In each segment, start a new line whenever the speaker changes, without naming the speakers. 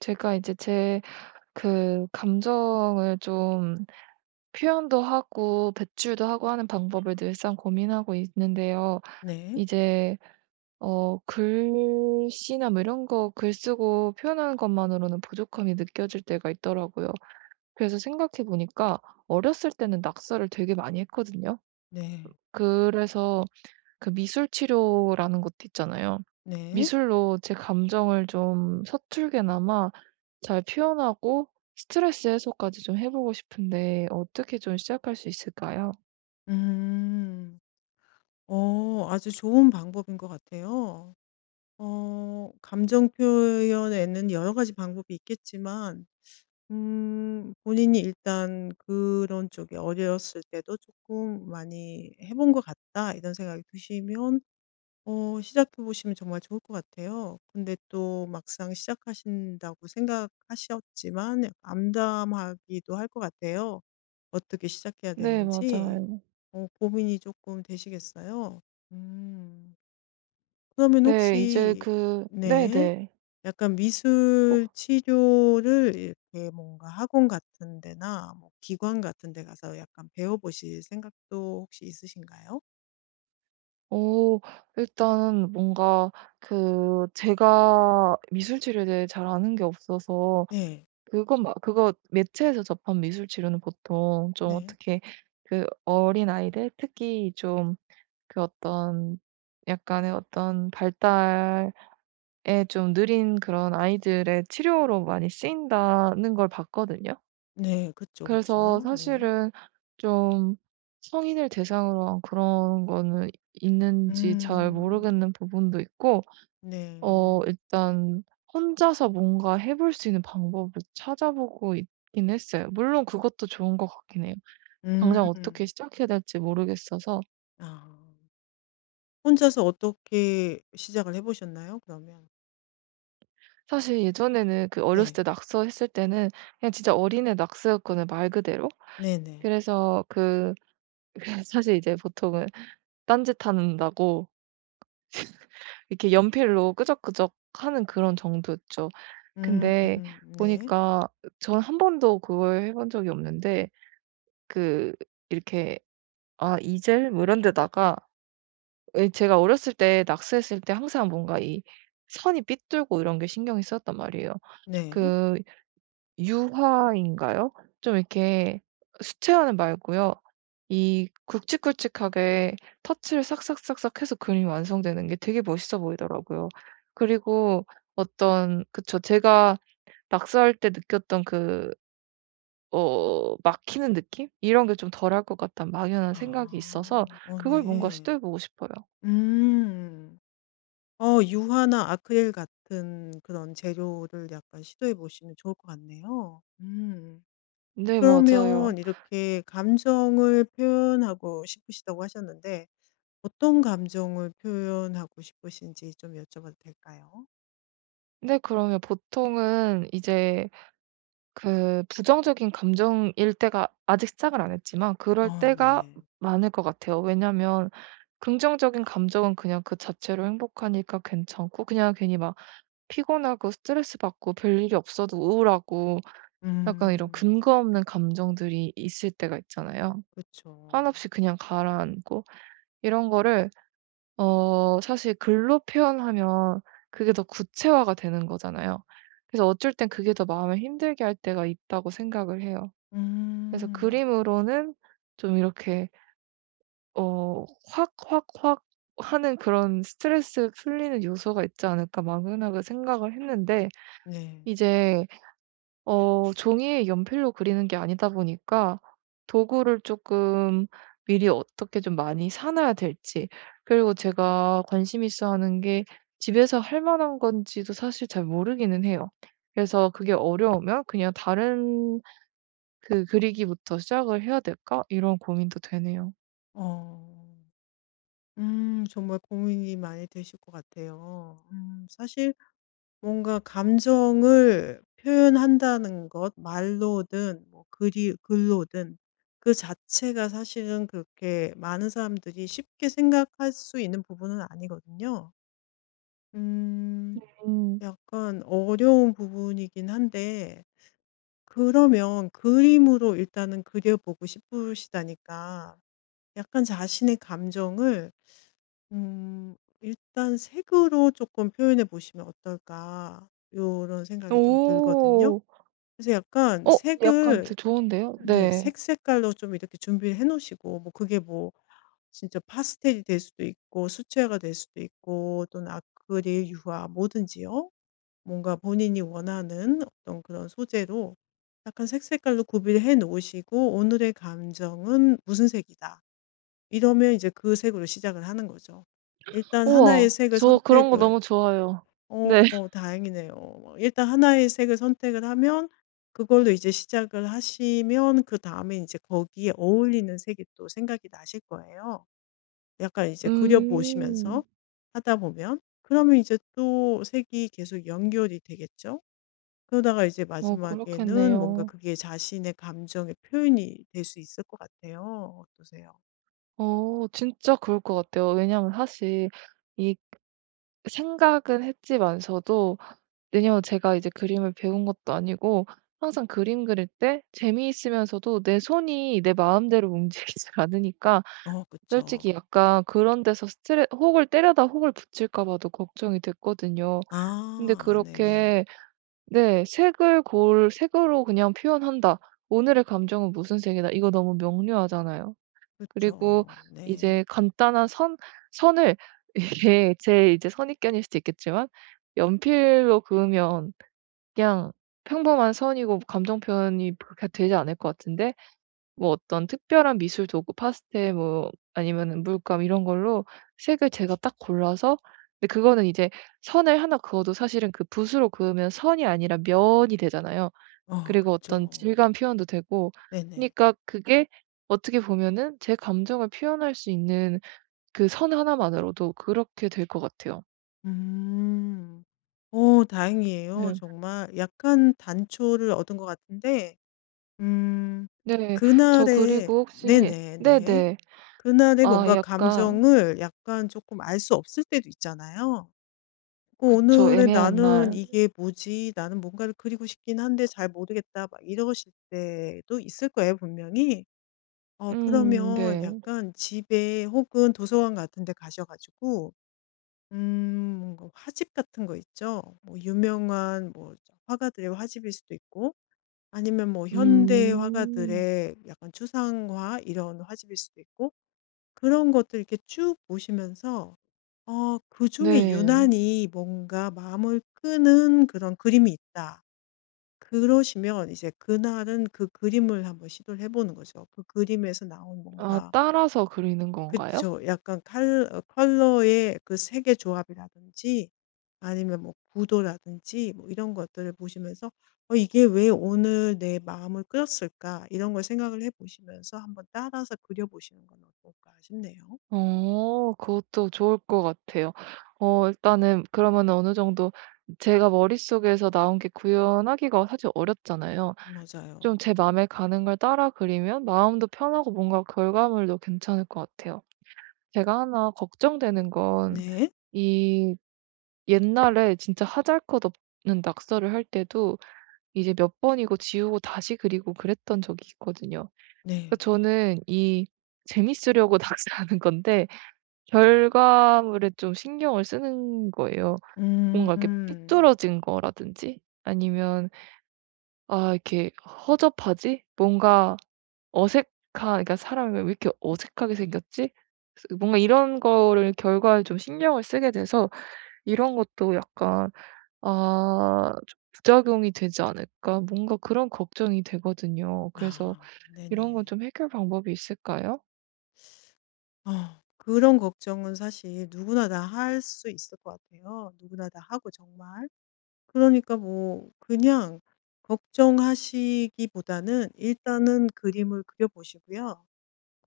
제가 이제 제 그 감정을 좀 표현도 하고 배출도 하고 하는 방법을 늘상 고민하고 있는데요.
네.
이제 글씨나 뭐 이런 거 글 쓰고 표현하는 것만으로는 부족함이 느껴질 때가 있더라고요. 그래서 생각해 보니까 어렸을 때는 낙서를 되게 많이 했거든요.
네.
그래서 그 미술 치료라는 것도 있잖아요.
네.
미술로 제 감정을 좀 서툴게나마 잘 표현하고 스트레스 해소까지 좀 해 보고 싶은데 어떻게 좀 시작할 수 있을까요?
음. 아주 좋은 방법인 것 같아요. 감정 표현에는 여러 가지 방법이 있겠지만 본인이 일단 '그런 쪽에 어렸을 때도 조금 많이 해본 것 같다.' 이런 생각이 드시면 시작해 보시면 정말 좋을 것 같아요. 근데 또 막상 시작하신다고 생각하셨지만 암담하기도 할 것 같아요. 어떻게 시작해야
네,
되는지.
맞아요.
고민이 조금 되시겠어요? 음. 그러면
네. 이제
혹시
그
네.
네네.
약간 미술 치료를 이렇게 뭔가 학원 같은 데나 뭐 기관 같은 데 가서 약간 배워 보실 생각도 혹시 있으신가요?
오, 일단 은 뭔가 그 제가 미술 치료에 대해 잘 아는 게 없어서
네.
그건 막 그거 매체에서 접한 미술 치료는 보통 좀
네.
어떻게 그 어린아이들 특히 좀 그 어떤 약간의 어떤 발달에 좀 느린 그런 아이들의 치료로 많이 쓰인다는 걸 봤거든요.
네. 그쵸,
그래서
그쵸. 네.
사실은 좀 성인을 대상으로 한 그런 거는 있는지 잘
음.
모르겠는 부분도 있고,
네.
일단 혼자서 뭔가 해볼 수 있는 방법을 찾아보고 있긴 했어요. 물론 그것도 좋은 것 같긴 해요. 당장 어떻게
음.
시작해야 될지 모르겠어서
아. 혼자서 어떻게 시작을 해 보셨나요? 그러면?
사실 예전에는 그 어렸을
네.
때 낙서했을 때는 그냥 진짜 어린애 낙서였거든요, 말 그대로.
네네.
그래서 그 그래서 사실 이제 보통은 딴짓한다고 이렇게 연필로 끄적끄적 하는 그런 정도였죠.
음
근데
네.
보니까 전 한 번도 그걸 해본 적이 없는데 그 이렇게 이젤 뭐 이런 데다가, 왜 제가 어렸을 때 낙서했을 때 항상 뭔가 이 선이 삐뚤고 이런 게 신경이 쓰였단 말이에요.
네.
그 유화인가요? 좀 이렇게 수채화는 말고요. 이 굵직굵직하게 터치를 싹싹싹싹 해서 그림이 완성되는 게 되게 멋있어 보이더라고요. 그리고 어떤, 그쵸, 제가 낙서할 때 느꼈던 그 막히는 느낌? 이런 게 좀 덜할 것 같다는 막연한 생각이 있어서
아.
그걸 뭔가
네.
시도해 보고 싶어요.
음. 유화나 아크릴 같은 그런 재료를 약간 시도해 보시면 좋을 것 같네요. 음.
네,
그러면
맞아요.
이렇게 감정을 표현하고 싶으시다고 하셨는데 어떤 감정을 표현하고 싶으신지 좀 여쭤봐도 될까요?
네, 그러면 보통은 이제 그 부정적인 감정일 때가, 아직 시작을 안 했지만 그럴 때가
네.
많을 것 같아요. 왜냐면 긍정적인 감정은 그냥 그 자체로 행복하니까 괜찮고, 그냥 괜히 막 피곤하고 스트레스 받고 별일이 없어도 우울하고 약간 이런
음.
근거 없는 감정들이 있을 때가 있잖아요.
그쵸.
한없이 그냥 가라앉고 이런 거를 사실 글로 표현하면 그게 더 구체화가 되는 거잖아요. 그래서 어쩔 땐 그게 더 마음을 힘들게 할 때가 있다고 생각을 해요. 그래서
음.
그림으로는 좀 이렇게 어 확 확확 하는 그런 스트레스 풀리는 요소가 있지 않을까 막연하게 생각을 했는데
네.
이제 종이에 연필로 그리는 게 아니다 보니까 도구를 조금 미리 어떻게 좀 많이 사 놔야 될지, 그리고 제가 관심 있어 하는 게 집에서 할 만한 건지도 사실 잘 모르기는 해요. 그래서 그게 어려우면 그냥 다른 그 그리기부터 시작을 해야 될까?' 이런 고민도 되네요.
어. 정말 고민이 많이 되실 것 같아요. 사실 뭔가 감정을 표현한다는 것 말로든 뭐 글이 글로든 그 자체가 사실은 그렇게 많은 사람들이 쉽게 생각할 수 있는 부분은 아니거든요. 음
음.
약간 어려운 부분이긴 한데 그러면 그림으로 일단은 그려 보고 싶으시다니까 약간 자신의 감정을 일단 색으로 조금 표현해 보시면 어떨까 요런 생각이 좀 들거든요.
오.
그래서 약간
어 약간 되게
색을
좋은데요?
네,
네.
색 색깔로 좀 이렇게 준비를 해 놓으시고 뭐 그게 뭐 진짜 파스텔이 될 수도 있고 수채화가 될 수도 있고 또는 아크릴, 유화 뭐든지요. 뭔가 본인이 원하는 어떤 그런 소재로 약간 색 색깔로 구비를 해 놓으시고 '오늘의 감정은 무슨 색이다.' 이러면 이제 그 색으로 시작을 하는 거죠. 일단 하나의
우와.
색을
저 그런 거
선택을
너무 좋아해요. 네.
다행이네요. 뭐 일단 하나의 색을 선택을 하면 그걸로 이제 시작을 하시면 그다음에 이제 거기에 어울리는 색이 또 생각이 나실 거예요. 약간 이제 그려
음.
보시면서 하다 보면. 그러면 이제 또 색이 계속 연결이 되겠죠. 그러다가 이제 마지막에는 뭔가
그렇겠네요.
그게 자신의 감정의 표현이 될 수 있을 것 같아요. 어떠세요?
진짜 그럴 것 같아요. 왜냐하면 사실 이 생각은 했지만서도, 왜냐면 제가 이제 그림을 배운 것도 아니고 항상 그림 그릴 때 재미있으면서도 내 손이 내 마음대로 움직이질 않으니까 솔직히
그쵸.
약간 그런 데서 스트레 혹을 때려다 혹을 붙일까 봐도 걱정이 됐거든요. 근데
아 네네.
그렇게, 네, 색을 고를, 색으로 그냥 표현한다. 오늘의 감정은 무슨 색이다. 이거 너무 명료하잖아요. 그리고
그쵸. 네.
이제 간단한 선 선을 이게 제 이제 선입견일 수도 있겠지만 연필로 그으면 그냥 평범한 선이고 감정 표현이 그렇게 되지 않을 것 같은데 뭐 어떤 특별한 미술 도구, 파스텔 뭐 아니면은 물감 이런 걸로 색을 제가 딱 골라서, 근데 그거는 이제 선을 하나 그어도 사실은 그 붓으로 그으면 선이 아니라 면이 되잖아요. 그리고 어떤
그쵸.
질감 표현도 되고,
네네.
그니까 러 그게 어떻게 보면은 제 감정을 표현할 수 있는, 그 선 하나만으로도 그렇게 될 것 같아요.
음. 다행이에요.
네.
정말 약간 단초를 얻은 것 같은데 음
네. 저,
그날의
그리고 혹시
네네 네.
네네.
그날의
아,
뭔가
약간
감정을 약간 조금 알 수 없을 때도 있잖아요.
그쵸.
'오늘의
애매한
나는
날.
이게 뭐지? 나는 뭔가를 그리고 싶긴 한데 잘 모르겠다.' 막 이러실 때도 있을 거예요 분명히.
음.
그러면
네.
약간 집에 혹은 도서관 같은 데 가셔 가지고 뭔가 화집 같은 거 있죠. 뭐 유명한 뭐 화가들의 화집일 수도 있고 아니면 뭐 현대
음.
화가들의 약간 추상화 이런 화집일 수도 있고 그런 것들 이렇게 쭉 보시면서 '그중에
네.
유난히 뭔가 마음을 끄는 그런 그림이 있다.' 그러시면 이제 그날은 그 그림을 한번 시도를 해 보는 거죠. 그 그림에서 나온
아,
뭔가
따라서 그리는 건가요?
그쵸. 약간 칼 어 컬러의 그 색의 조합이라든지 아니면 뭐 구도라든지 뭐 이런 것들을 보시면서 '어 이게 왜 오늘 내 마음을 끌었을까?' 이런 걸 생각을 해 보시면서 한번 따라서 그려 보시는 건 어떨까 싶네요.
그것도 좋을 것 같아요. 일단은 그러면 어느 정도 제가 머릿속에서 나온 게 구현하기가 사실 어렵잖아요. 좀
맞아요.
제 마음에 가는 걸 따라 그리면 마음도 편하고 뭔가 결과물도 괜찮을 것 같아요. 제가 하나 걱정되는 건
네.
이 옛날에 진짜 하잘것없는 낙서를 할 때도 이제 몇 번이고 지우고 다시 그리고 그랬던 적이 있거든요. 그
네.
저는 이 재밌으려고 낚시하는 건데 결과물에 좀 신경을 쓰는 거예요. 뭔가 이렇게
음.
삐뚤어진 거라든지 아니면 '아, 이렇게 허접하지? 뭔가 어색한, 그러니까 사람이 왜 이렇게 어색하게 생겼지?' 그래서 뭔가 이런 거를 결과에 좀 신경을 쓰게 돼서, 이런 것도 약간 '아, 좀 부작용이 되지 않을까?' 뭔가 그런 걱정이 되거든요. 그래서
아
이런 건
네네.
좀 해결 방법이 있을까요?
어 그런 걱정은 사실 누구나 다 할 수 있을 것 같아요. 누구나 다 하고 정말 그러니까 뭐 그냥 걱정하시기보다는 일단은 그림을 그려 보시고요.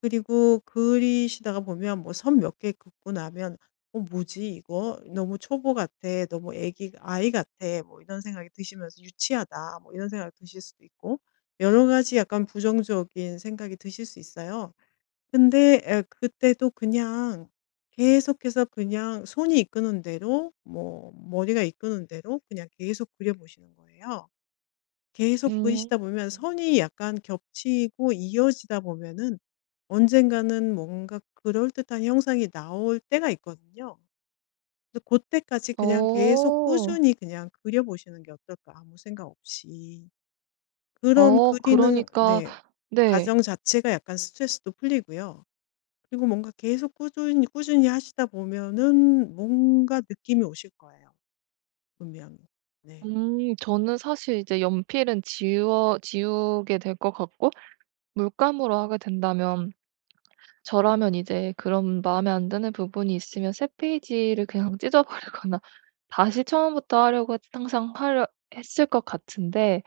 그리고 그리시다가 보면 뭐 선 몇 개 긋고 나면 '어 뭐지 이거? 너무 초보 같아. 너무 애기 아이 같아.' 뭐 이런 생각이 드시면서 '유치하다.' 뭐 이런 생각이 드실 수도 있고 여러 가지 약간 부정적인 생각이 드실 수 있어요. 근데 그때도 그냥 계속해서 그냥 손이 이끄는 대로 뭐 머리가 이끄는 대로 그냥 계속 그려 보시는 거예요. 계속
음.
그리시다 보면 선이 약간 겹치고 이어지다 보면은 언젠가는 뭔가 그럴듯한 형상이 나올 때가 있거든요. 그 고때까지 그냥 계속
어.
꾸준히 그냥 그려 보시는 게 어떨까 아무 생각 없이. 그런 그리는,
그러니까,
네,
네.
과정 자체가 약간 스트레스도 풀리고요. 그리고 뭔가 계속 꾸준히 꾸준히 하시다 보면은 뭔가 느낌이 오실 거예요. 분명히. 네.
저는 사실 이제 연필은 지워, 지우게 될 것 같고 물감으로 하게 된다면 저라면 이제 그런 마음에 안 드는 부분이 있으면 새 페이지를 그냥 찢어 버리거나 다시 처음부터 하려고 항상 하려 했을 것 같은데,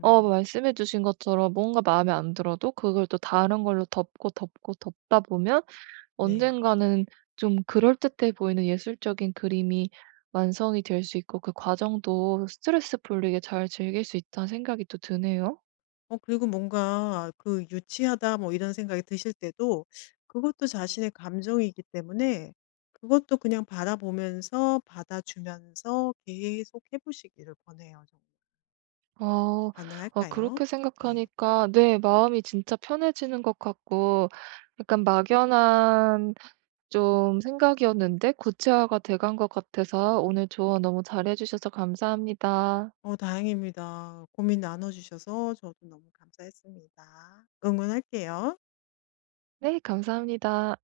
말씀해 주신 것처럼 뭔가 마음에 안 들어도 그걸 또 다른 걸로 덮고, 덮고 덮다 보면
네.
언젠가는 좀 그럴듯해 보이는 예술적인 그림이 완성이 될 수 있고 그 과정도 스트레스 풀리게 잘 즐길 수 있다는 생각이 또 드네요.
그리고 뭔가 그 '유치하다.' 뭐 이런 생각이 드실 때도 그것도 자신의 감정이기 때문에 그것도 그냥 바라보면서 받아주면서 계속 해 보시기를 권해요 정말.
아. 아,
가능할까요?
그렇게
네.
생각하니까 네 마음이 진짜 편해지는 것 같고 약간 막연한 좀 생각이었는데 구체화가 돼간 것 같아서 오늘 조언 너무 잘해 주셔서 감사합니다.
다행입니다. 고민 나눠 주셔서 저도 너무 감사했습니다. 응원할게요.
네, 감사합니다.